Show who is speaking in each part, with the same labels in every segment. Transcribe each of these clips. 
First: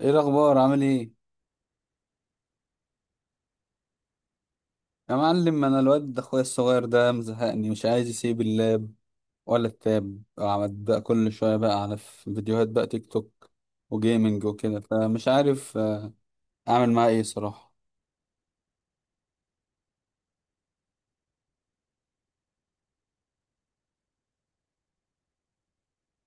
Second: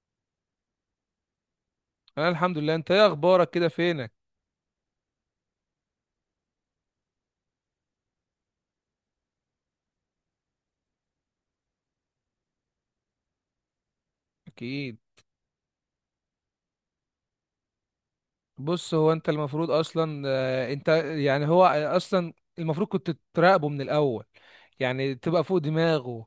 Speaker 1: ايه الاخبار؟ عامل ايه؟
Speaker 2: انا الحمد لله. انت ايه اخبارك؟ كده فينك؟
Speaker 1: يا معلم، انا الواد ده اخويا الصغير ده مزهقني، مش عايز يسيب اللاب ولا التاب. قعد بقى كل شويه بقى على فيديوهات بقى تيك توك وجيمنج وكده،
Speaker 2: اكيد.
Speaker 1: فمش عارف اعمل معاه ايه صراحه؟
Speaker 2: بص، هو انت المفروض اصلا انت يعني هو اصلا المفروض كنت تراقبه من الاول، يعني تبقى فوق دماغه.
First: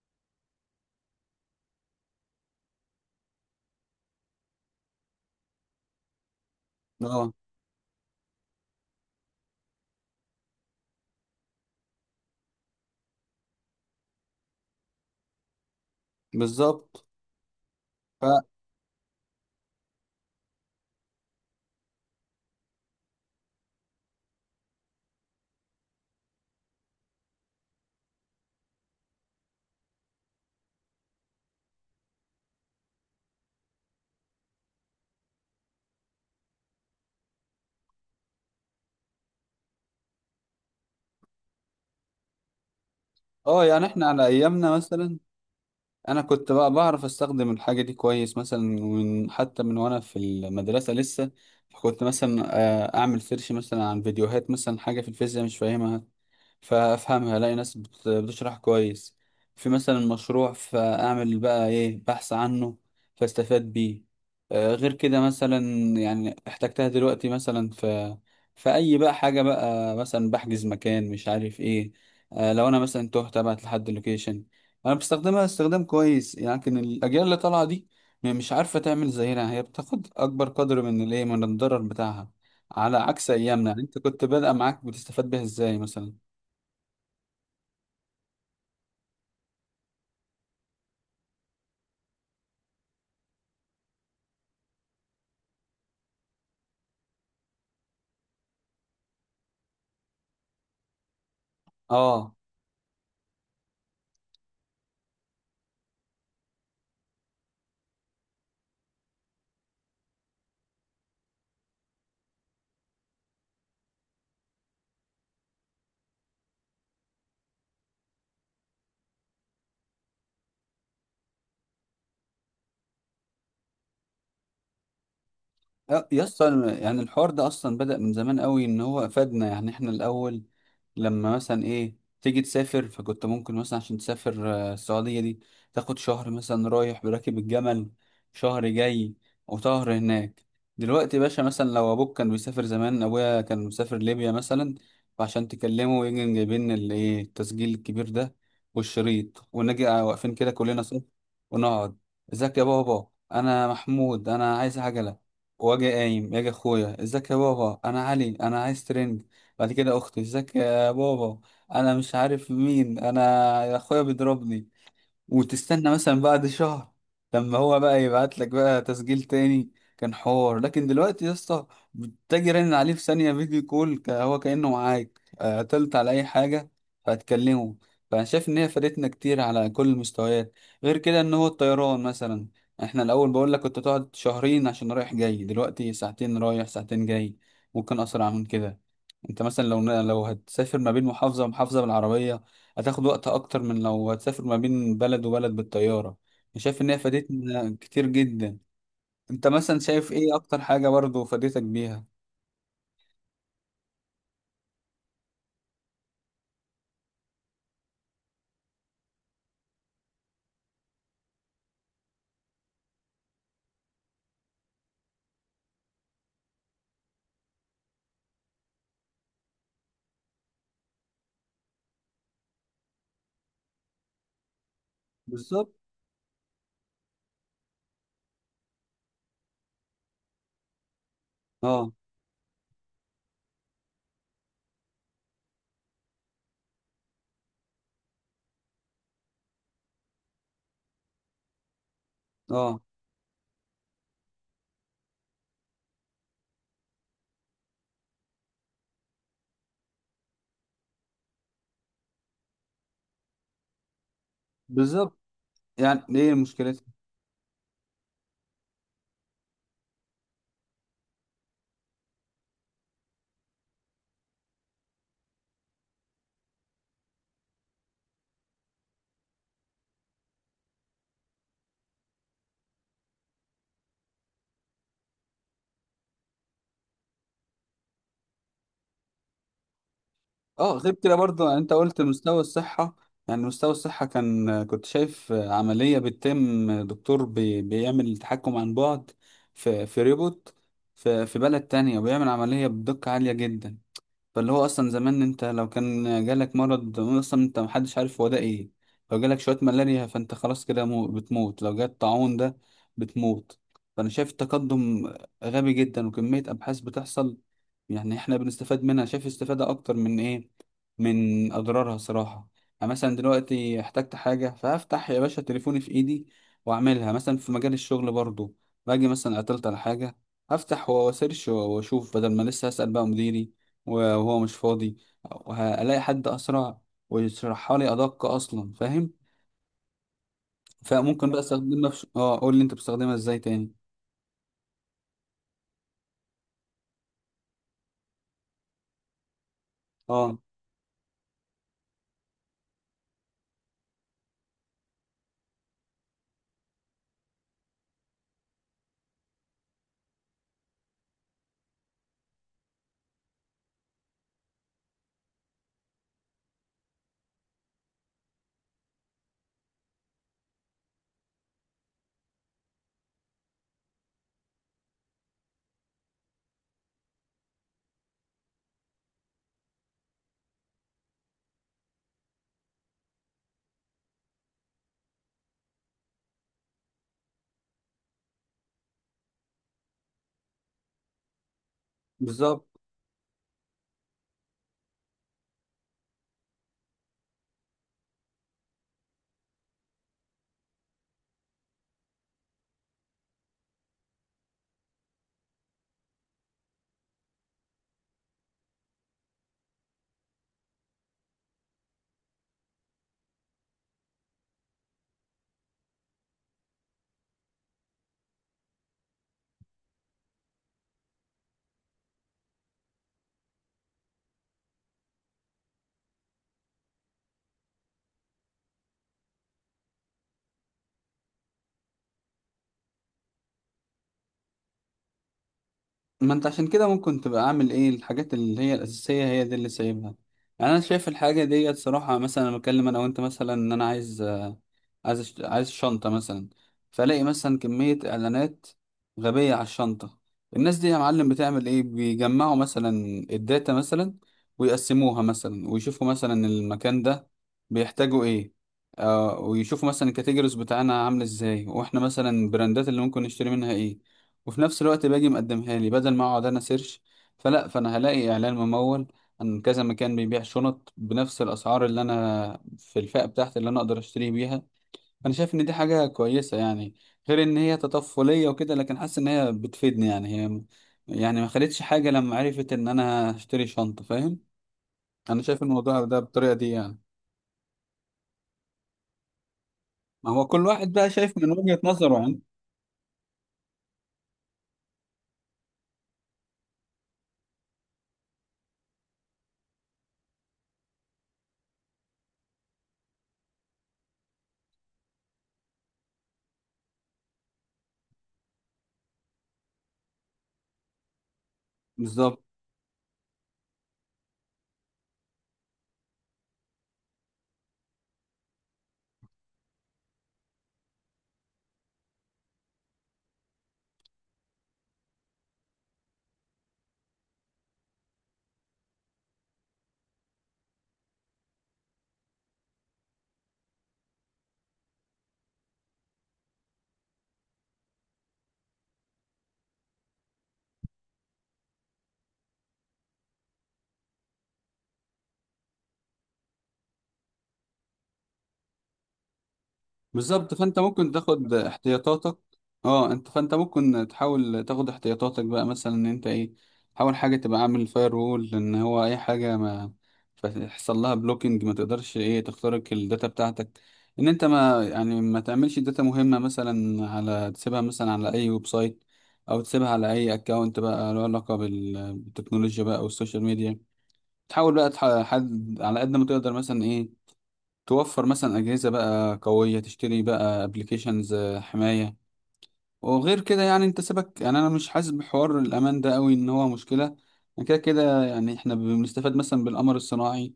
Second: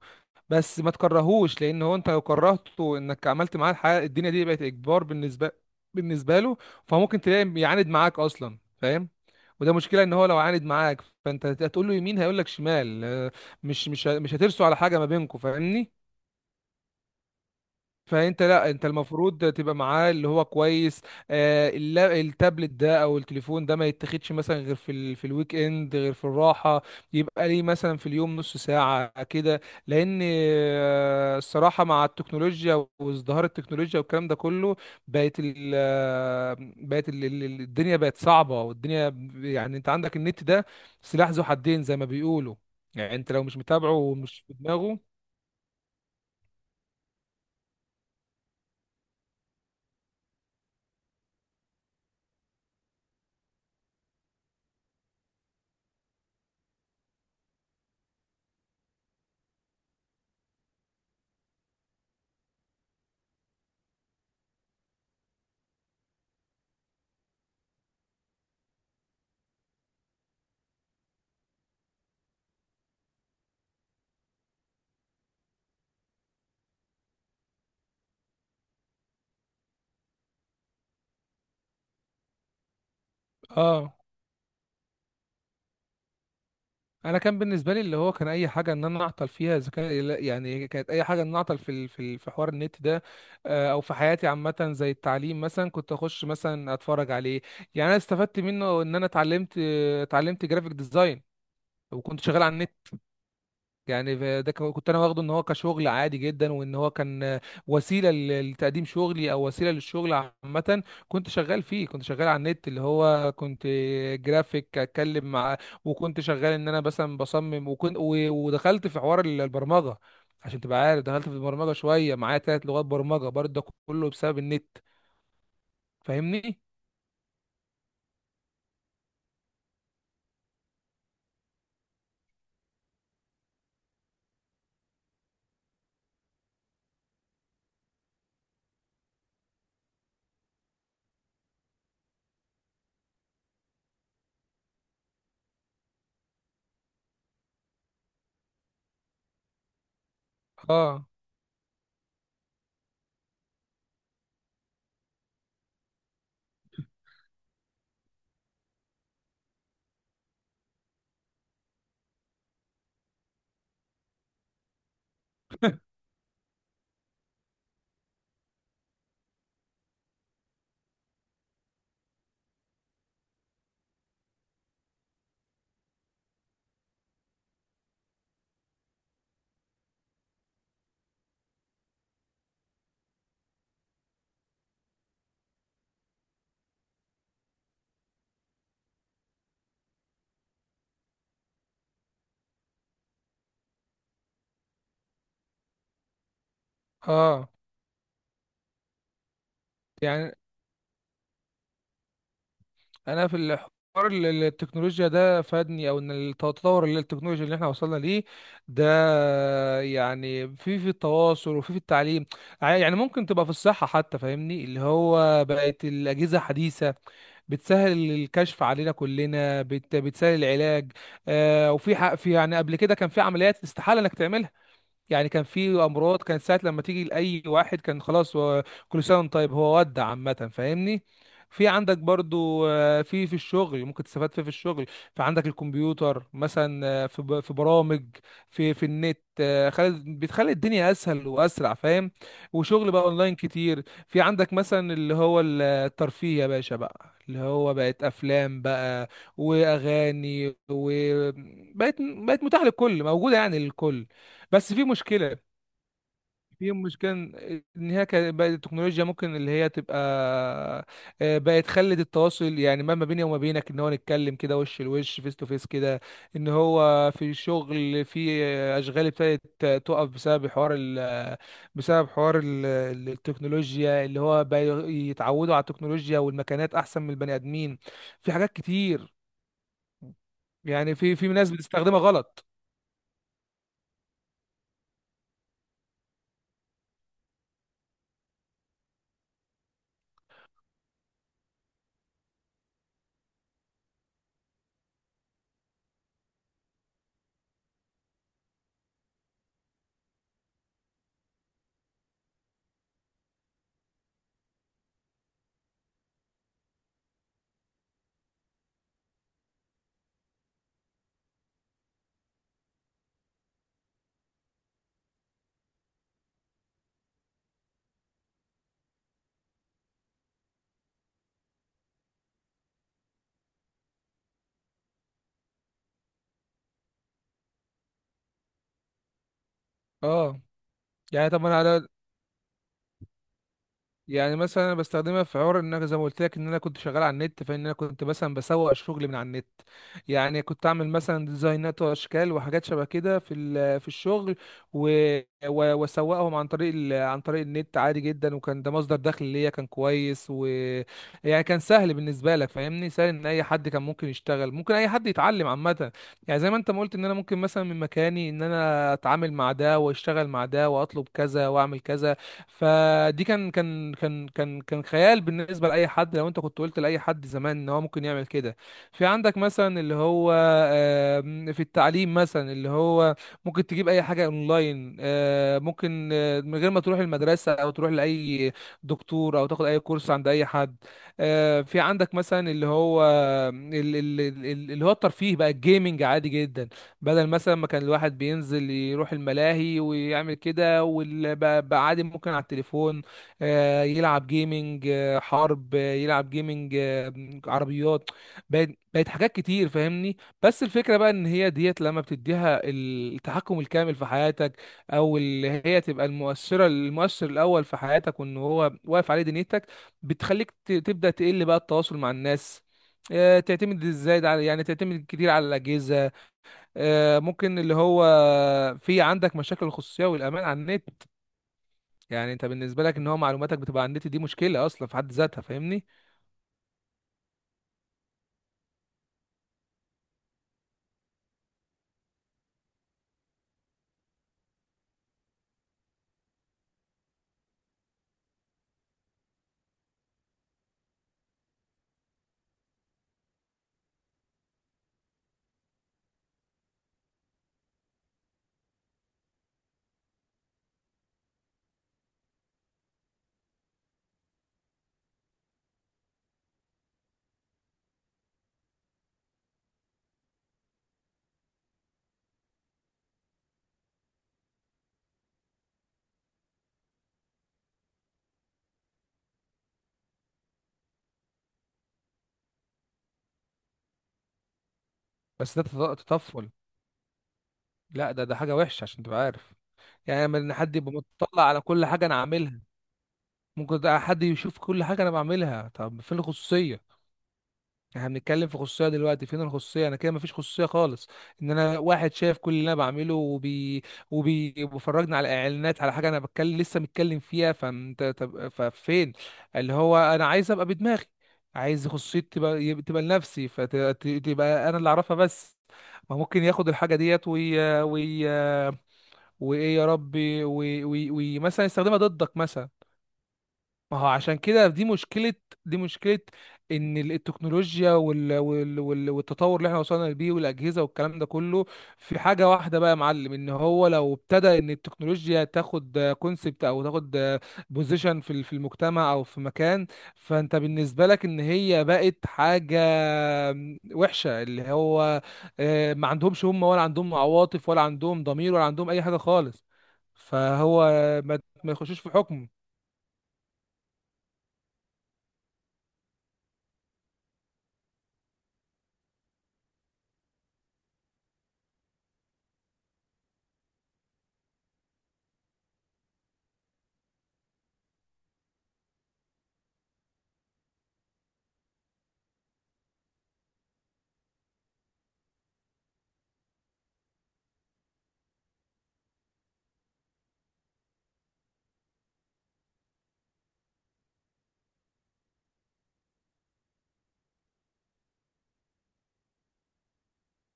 Speaker 2: بس ما تكرهوش، لان هو انت لو كرهته انك عملت معاه الحاجه الدنيا دي بقت اجبار بالنسبه له. فممكن
Speaker 1: اه،
Speaker 2: تلاقي يعاند معاك اصلا، فاهم؟ وده مشكله ان هو لو عاند معاك فانت هتقول له يمين هيقول لك شمال. مش هترسوا على حاجه ما بينكم، فاهمني؟
Speaker 1: بالظبط. ف
Speaker 2: فانت، لا انت المفروض تبقى معاه اللي هو كويس. التابلت ده او التليفون ده ما يتاخدش مثلا غير في الويك اند، غير في الراحه. يبقى ليه مثلا في اليوم نص ساعه كده. لان الصراحه، مع التكنولوجيا وازدهار التكنولوجيا والكلام ده كله، بقت ال... آه، بقت ال... ال- ال- الدنيا بقت صعبه، والدنيا يعني انت عندك النت ده سلاح ذو حدين زي ما بيقولوا. يعني انت لو مش
Speaker 1: اه يعني
Speaker 2: متابعه
Speaker 1: احنا على
Speaker 2: ومش في
Speaker 1: ايامنا
Speaker 2: دماغه.
Speaker 1: مثلا، انا كنت بقى بعرف استخدم الحاجه دي كويس، مثلا حتى من وانا في المدرسه لسه. كنت مثلا اعمل سيرش مثلا عن فيديوهات، مثلا حاجه في الفيزياء مش فاهمها فافهمها، الاقي ناس بتشرح كويس. في مثلا مشروع فاعمل بقى ايه بحث عنه فاستفاد بيه. غير كده مثلا، يعني احتجتها دلوقتي مثلا في اي بقى حاجه بقى، مثلا بحجز مكان مش عارف ايه. لو انا مثلا تهت ابعت لحد لوكيشن. انا بستخدمها استخدام كويس، لكن الاجيال اللي طالعه دي مش عارفه تعمل زينا، هي بتاخد اكبر قدر من الايه، من الضرر بتاعها. على عكس ايامنا،
Speaker 2: اه.
Speaker 1: انت كنت بادئه معاك بتستفاد بيها ازاي مثلا؟
Speaker 2: انا كان بالنسبه لي اللي هو كان اي حاجه ان انا اعطل فيها اذا كان، يعني كانت اي حاجه ان أنا اعطل في في حوار النت ده. او في حياتي عامه، زي التعليم مثلا، كنت اخش مثلا اتفرج عليه. يعني انا استفدت منه ان انا اتعلمت، جرافيك ديزاين. وكنت
Speaker 1: اه.
Speaker 2: شغال على النت. يعني كنت انا واخده ان هو كشغل عادي جدا، وان هو كان وسيله لتقديم شغلي، او وسيله للشغل عامه. كنت شغال فيه، كنت شغال على النت اللي هو كنت جرافيك، اتكلم مع، وكنت شغال ان انا مثلا بصمم، ودخلت في حوار البرمجه. عشان تبقى عارف، دخلت في البرمجه شويه، معايا ثلاث لغات برمجه برضه، ده كله بسبب النت،
Speaker 1: يا
Speaker 2: فاهمني؟
Speaker 1: اسطى، يعني الحوار ده اصلا بدأ من زمان قوي، ان هو افادنا. يعني احنا الاول لما مثلا ايه تيجي تسافر، فكنت ممكن مثلا عشان تسافر السعودية دي، تاخد شهر مثلا رايح براكب الجمل، شهر جاي وشهر هناك. دلوقتي يا باشا، مثلا لو ابوك كان بيسافر، زمان ابويا كان مسافر ليبيا مثلا، فعشان تكلمه يجي جايبين الايه، التسجيل الكبير ده والشريط، ونجي واقفين كده كلنا صف
Speaker 2: اه.
Speaker 1: ونقعد. ازيك يا بابا، انا محمود، انا عايز عجلة. واجي قايم يجي اخويا: ازيك يا بابا، انا علي، انا عايز ترنج. بعد كده اخته: ازيك يا بابا، انا مش عارف مين، انا اخويا بيضربني. وتستنى مثلا بعد شهر لما هو بقى يبعت لك بقى تسجيل تاني. كان حوار، لكن دلوقتي يا اسطى بتجي رن عليه في ثانية فيديو كول، هو كأنه معاك. قتلت على أي حاجة فهتكلمه. فأنا شايف إن هي فادتنا كتير على كل المستويات. غير كده، إن هو الطيران مثلا، إحنا الأول بقول لك كنت تقعد شهرين عشان رايح جاي، دلوقتي ساعتين رايح ساعتين جاي، ممكن أسرع من كده. أنت مثلا لو هتسافر ما بين محافظة ومحافظة بالعربية، هتاخد وقت اكتر من لو هتسافر ما بين بلد وبلد بالطيارة. أنا شايف ان هي
Speaker 2: اه
Speaker 1: فادتنا كتير جدا. انت مثلا شايف ايه
Speaker 2: يعني
Speaker 1: اكتر حاجة برضو فادتك بيها؟
Speaker 2: انا في الحوار التكنولوجيا ده فادني، او ان التطور اللي التكنولوجيا اللي احنا وصلنا ليه ده، يعني في التواصل، وفي التعليم. يعني ممكن تبقى في الصحة حتى، فاهمني؟ اللي هو بقت الأجهزة حديثة بتسهل الكشف علينا كلنا، بتسهل العلاج. آه، وفي حق في، يعني قبل كده كان في عمليات استحالة انك تعملها. يعني كان
Speaker 1: بالظبط.
Speaker 2: في امراض، كان ساعه لما تيجي لاي واحد كان خلاص، هو كل سنه وانت طيب، هو ودع عامه، فاهمني؟ في
Speaker 1: اه.
Speaker 2: عندك برضو في الشغل، ممكن تستفاد فيه في الشغل. فعندك الكمبيوتر مثلا، في في برامج، في النت، بتخلي الدنيا اسهل واسرع، فاهم؟
Speaker 1: اه،
Speaker 2: وشغل بقى اونلاين كتير. في عندك مثلا اللي هو الترفيه يا باشا، بقى اللي هو بقت افلام بقى واغاني، بقت متاحه للكل، موجوده يعني للكل. بس في
Speaker 1: بالظبط.
Speaker 2: مشكلة.
Speaker 1: يعني ايه
Speaker 2: في
Speaker 1: مشكلتها؟
Speaker 2: مشكلة إن هي كانت بقت التكنولوجيا، ممكن اللي هي تبقى بقت خلت التواصل، يعني ما بيني وما بينك إن هو نتكلم كده وش لوش فيس تو فيس كده. إن هو في شغل، في آه، أشغال ابتدت تقف بسبب حوار بسبب حوار التكنولوجيا، اللي هو بقى يتعودوا على التكنولوجيا، والمكانات أحسن من البني آدمين. في حاجات كتير،
Speaker 1: اه، غير
Speaker 2: يعني
Speaker 1: كده
Speaker 2: في
Speaker 1: برضو.
Speaker 2: ناس
Speaker 1: يعني انت
Speaker 2: بتستخدمها
Speaker 1: قلت مستوى
Speaker 2: غلط.
Speaker 1: الصحة، يعني مستوى الصحة، كنت شايف عملية بتتم، دكتور بيعمل تحكم عن بعد في ريبوت، في بلد تانية، وبيعمل عملية بدقة عالية جدا. فاللي هو اصلا زمان انت لو كان جالك مرض اصلا، انت محدش عارف هو ده ايه. لو جالك شويه ملاريا فانت خلاص كده بتموت، لو جالك طاعون ده بتموت. فانا شايف التقدم غبي جدا، وكميه ابحاث بتحصل يعني احنا بنستفاد منها. شايف استفاده اكتر من ايه، من اضرارها صراحه. يعني مثلا دلوقتي احتجت حاجه، فهفتح يا باشا تليفوني في ايدي واعملها. مثلا في مجال الشغل برضو، باجي مثلا عطلت على حاجه، هفتح واسيرش واشوف، بدل ما لسه اسال بقى مديري وهو مش فاضي، وهلاقي حد اسرع ويشرحها لي ادق اصلا، فاهم؟
Speaker 2: اه. يعني
Speaker 1: فممكن بقى
Speaker 2: طب ما انا،
Speaker 1: استخدمها في ش... اه قول لي انت بتستخدمها ازاي تاني؟
Speaker 2: يعني مثلا انا بستخدمها في حوار ان انا، زي ما قلت لك ان انا كنت شغال على النت، فان انا كنت مثلا بسوق شغلي من على النت.
Speaker 1: اه،
Speaker 2: يعني كنت اعمل مثلا ديزاينات واشكال وحاجات شبه كده في في الشغل. و واسوقهم عن طريق عن طريق النت عادي جدا، وكان ده مصدر دخل ليا كان كويس يعني كان سهل بالنسبه لك، فاهمني؟ سهل ان اي حد كان ممكن يشتغل، ممكن اي حد يتعلم عامه. يعني زي ما انت ما قلت، ان انا ممكن مثلا من مكاني ان انا اتعامل مع ده، واشتغل مع ده، واطلب كذا واعمل كذا. فدي كان خيال بالنسبه لاي حد، لو انت كنت قلت لاي حد زمان ان هو ممكن يعمل كده. في عندك مثلا اللي هو في التعليم مثلا، اللي هو ممكن تجيب اي حاجه اونلاين، ممكن من غير ما تروح المدرسه، او تروح لاي دكتور، او تاخد اي كورس عند اي حد. في عندك مثلا
Speaker 1: بالظبط.
Speaker 2: اللي هو ال- ال- اللي هو الترفيه بقى، الجيمنج عادي جدا، بدل مثلا ما كان الواحد بينزل يروح الملاهي ويعمل كده واللي، بقى بقى عادي ممكن على التليفون يلعب جيمنج حرب، يلعب جيمنج عربيات. بقت حاجات كتير، فاهمني؟ بس الفكرة بقى ان هي ديت لما بتديها التحكم الكامل في حياتك، او اللي هي تبقى المؤثرة، المؤثر الاول في حياتك، وان هو واقف عليه دنيتك، بتخليك تبدأ تقل بقى التواصل مع الناس. تعتمد ازاي على، يعني تعتمد كتير على الاجهزه. ممكن اللي هو في عندك مشاكل الخصوصية والأمان على النت. يعني أنت بالنسبة لك إن هو معلوماتك بتبقى على النت، دي مشكلة أصلا في حد ذاتها، فاهمني؟
Speaker 1: ما انت عشان كده ممكن تبقى اعمل ايه الحاجات اللي هي الاساسيه، هي دي اللي سايبها. يعني انا شايف الحاجه دي صراحه، مثلا انا بتكلم انا وانت مثلا ان انا عايز آه، عايز أشت- عايز شنطه مثلا، فلاقي مثلا كميه اعلانات غبيه على الشنطه. الناس دي يا معلم بتعمل ايه؟ بيجمعوا مثلا الداتا مثلا ويقسموها مثلا، ويشوفوا مثلا المكان ده بيحتاجوا ايه، ويشوفوا مثلا الكاتيجوريز بتاعنا عامل ازاي، واحنا مثلا البراندات اللي ممكن نشتري منها ايه. وفي نفس الوقت باجي مقدمها لي، بدل ما اقعد انا سيرش، فانا هلاقي اعلان ممول عن كذا مكان بيبيع شنط بنفس الاسعار اللي انا في الفئة بتاعتي اللي انا اقدر اشتري بيها. فانا شايف ان دي حاجة كويسة يعني، غير ان هي تطفلية وكده، لكن حاسس ان هي بتفيدني، يعني هي يعني ما خلتش حاجة لما عرفت ان انا هشتري شنطة، فاهم؟ انا
Speaker 2: بس
Speaker 1: شايف
Speaker 2: ده
Speaker 1: الموضوع ده
Speaker 2: تطفل.
Speaker 1: بالطريقة دي يعني.
Speaker 2: لا، ده حاجة وحشة عشان تبقى عارف. يعني
Speaker 1: ما
Speaker 2: لما
Speaker 1: هو
Speaker 2: إن
Speaker 1: كل
Speaker 2: حد
Speaker 1: واحد
Speaker 2: يبقى
Speaker 1: بقى شايف
Speaker 2: مطلع
Speaker 1: من
Speaker 2: على
Speaker 1: وجهة
Speaker 2: كل حاجة أنا
Speaker 1: نظره يعني.
Speaker 2: عاملها. ممكن ده حد يشوف كل حاجة أنا بعملها، طب فين الخصوصية؟ احنا بنتكلم في خصوصيه دلوقتي، فين الخصوصيه؟ انا كده مفيش خصوصيه خالص. ان انا واحد شايف كل اللي انا بعمله، وبيفرجني على اعلانات، على حاجه انا بتكلم لسه متكلم فيها. فانت طب ففين اللي هو انا عايز ابقى بدماغي، عايز خصوصيتي
Speaker 1: بالظبط.
Speaker 2: تبقى تبقى لنفسي، فتبقى انا اللي اعرفها بس. ما ممكن ياخد الحاجه ديت وي وي وايه يا ربي وي وي وي مثلا، يستخدمها ضدك مثلا. ما هو عشان كده دي مشكلة. دي مشكلة إن التكنولوجيا والتطور اللي احنا وصلنا بيه والأجهزة والكلام ده كله. في حاجة واحدة بقى يا معلم، إن هو لو ابتدى إن التكنولوجيا تاخد كونسبت، أو تاخد بوزيشن في في المجتمع أو في مكان، فأنت بالنسبة لك إن هي بقت حاجة وحشة، اللي هو ما عندهمش هم، ولا عندهم عواطف، ولا عندهم ضمير، ولا عندهم أي حاجة خالص.
Speaker 1: بالظبط، فانت
Speaker 2: فهو
Speaker 1: ممكن
Speaker 2: ما
Speaker 1: تاخد
Speaker 2: ما يخشوش في
Speaker 1: احتياطاتك.
Speaker 2: حكم.
Speaker 1: اه. فانت ممكن تحاول تاخد احتياطاتك بقى، مثلا ان انت ايه، حاول حاجه تبقى عامل فاير وول، ان هو اي حاجه ما يحصل لها بلوكينج، ما تقدرش ايه تخترق الداتا بتاعتك. ان انت ما يعني ما تعملش داتا مهمه مثلا، على تسيبها مثلا على اي ويب سايت، او تسيبها على اي اكونت بقى له علاقه بالتكنولوجيا بقى، او السوشيال ميديا. تحاول بقى حد على قد ما تقدر، مثلا إيه، توفر مثلا أجهزة بقى قوية، تشتري بقى ابلكيشنز حماية. وغير كده، يعني انت سيبك، يعني انا مش حاسس بحوار الامان ده قوي ان هو مشكلة. أنا كده كده يعني احنا بنستفاد مثلا بالقمر الصناعي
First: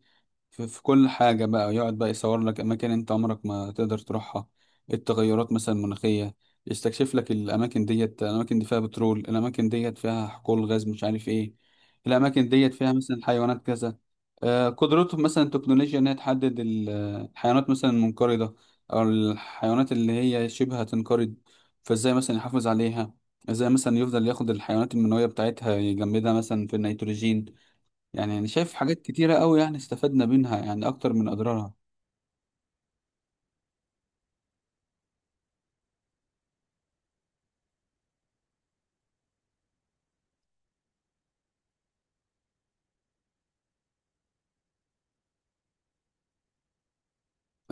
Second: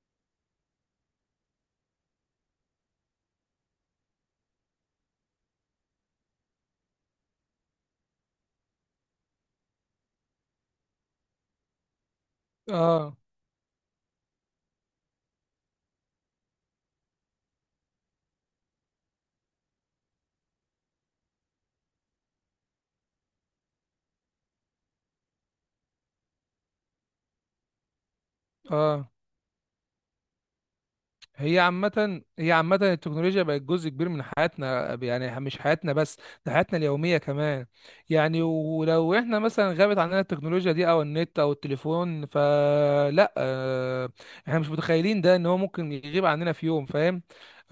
Speaker 1: في كل حاجة بقى، يقعد بقى يصور لك أماكن أنت عمرك ما تقدر تروحها، التغيرات مثلا المناخية، يستكشف لك الأماكن ديت، الأماكن دي فيها بترول، الأماكن ديت فيها حقول غاز مش عارف إيه، الأماكن ديت فيها
Speaker 2: اه.
Speaker 1: مثلا حيوانات كذا. قدرته مثلا التكنولوجيا إنها تحدد الحيوانات مثلا المنقرضة، أو الحيوانات اللي هي شبه هتنقرض. فإزاي مثلا يحافظ عليها؟ إزاي مثلا يفضل ياخد الحيوانات المنوية بتاعتها يجمدها مثلا في النيتروجين؟ يعني انا شايف حاجات
Speaker 2: اه،
Speaker 1: كتيرة قوي يعني استفدنا منها، يعني اكتر من
Speaker 2: هي
Speaker 1: اضرارها.
Speaker 2: عامة، التكنولوجيا بقت جزء كبير من حياتنا، يعني مش حياتنا بس، ده حياتنا اليومية كمان. يعني ولو احنا مثلا غابت عننا التكنولوجيا دي او النت او التليفون، فلا، احنا مش متخيلين ده، ان هو ممكن يغيب عننا في يوم، فاهم؟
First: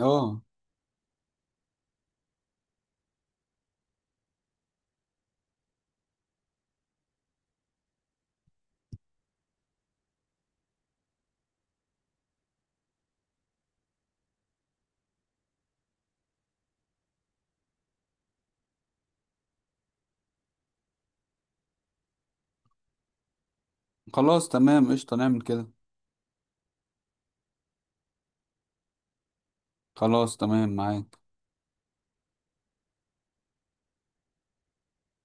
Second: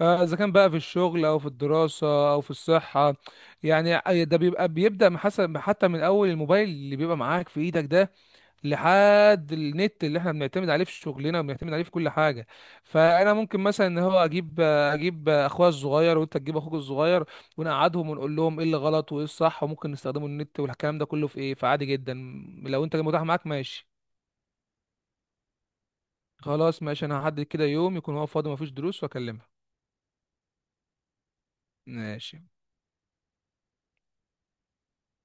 Speaker 2: اذا كان بقى في الشغل او في الدراسة او في الصحة. يعني ده بيبدأ من حسب، حتى من اول الموبايل اللي بيبقى معاك في ايدك ده، لحد النت اللي احنا بنعتمد عليه في شغلنا وبنعتمد عليه في كل حاجه. فانا ممكن مثلا ان هو اجيب اخويا الصغير، وانت تجيب اخوك الصغير، ونقعدهم ونقول لهم ايه اللي غلط وايه الصح، وممكن نستخدموا النت والكلام ده كله في ايه. فعادي جدا، لو انت متاح معاك ماشي.
Speaker 1: خلاص تمام، قشطة نعمل كده.
Speaker 2: خلاص ماشي، انا هحدد كده يوم يكون هو فاضي مفيش دروس واكلمها.
Speaker 1: خلاص تمام معاك.
Speaker 2: ماشي.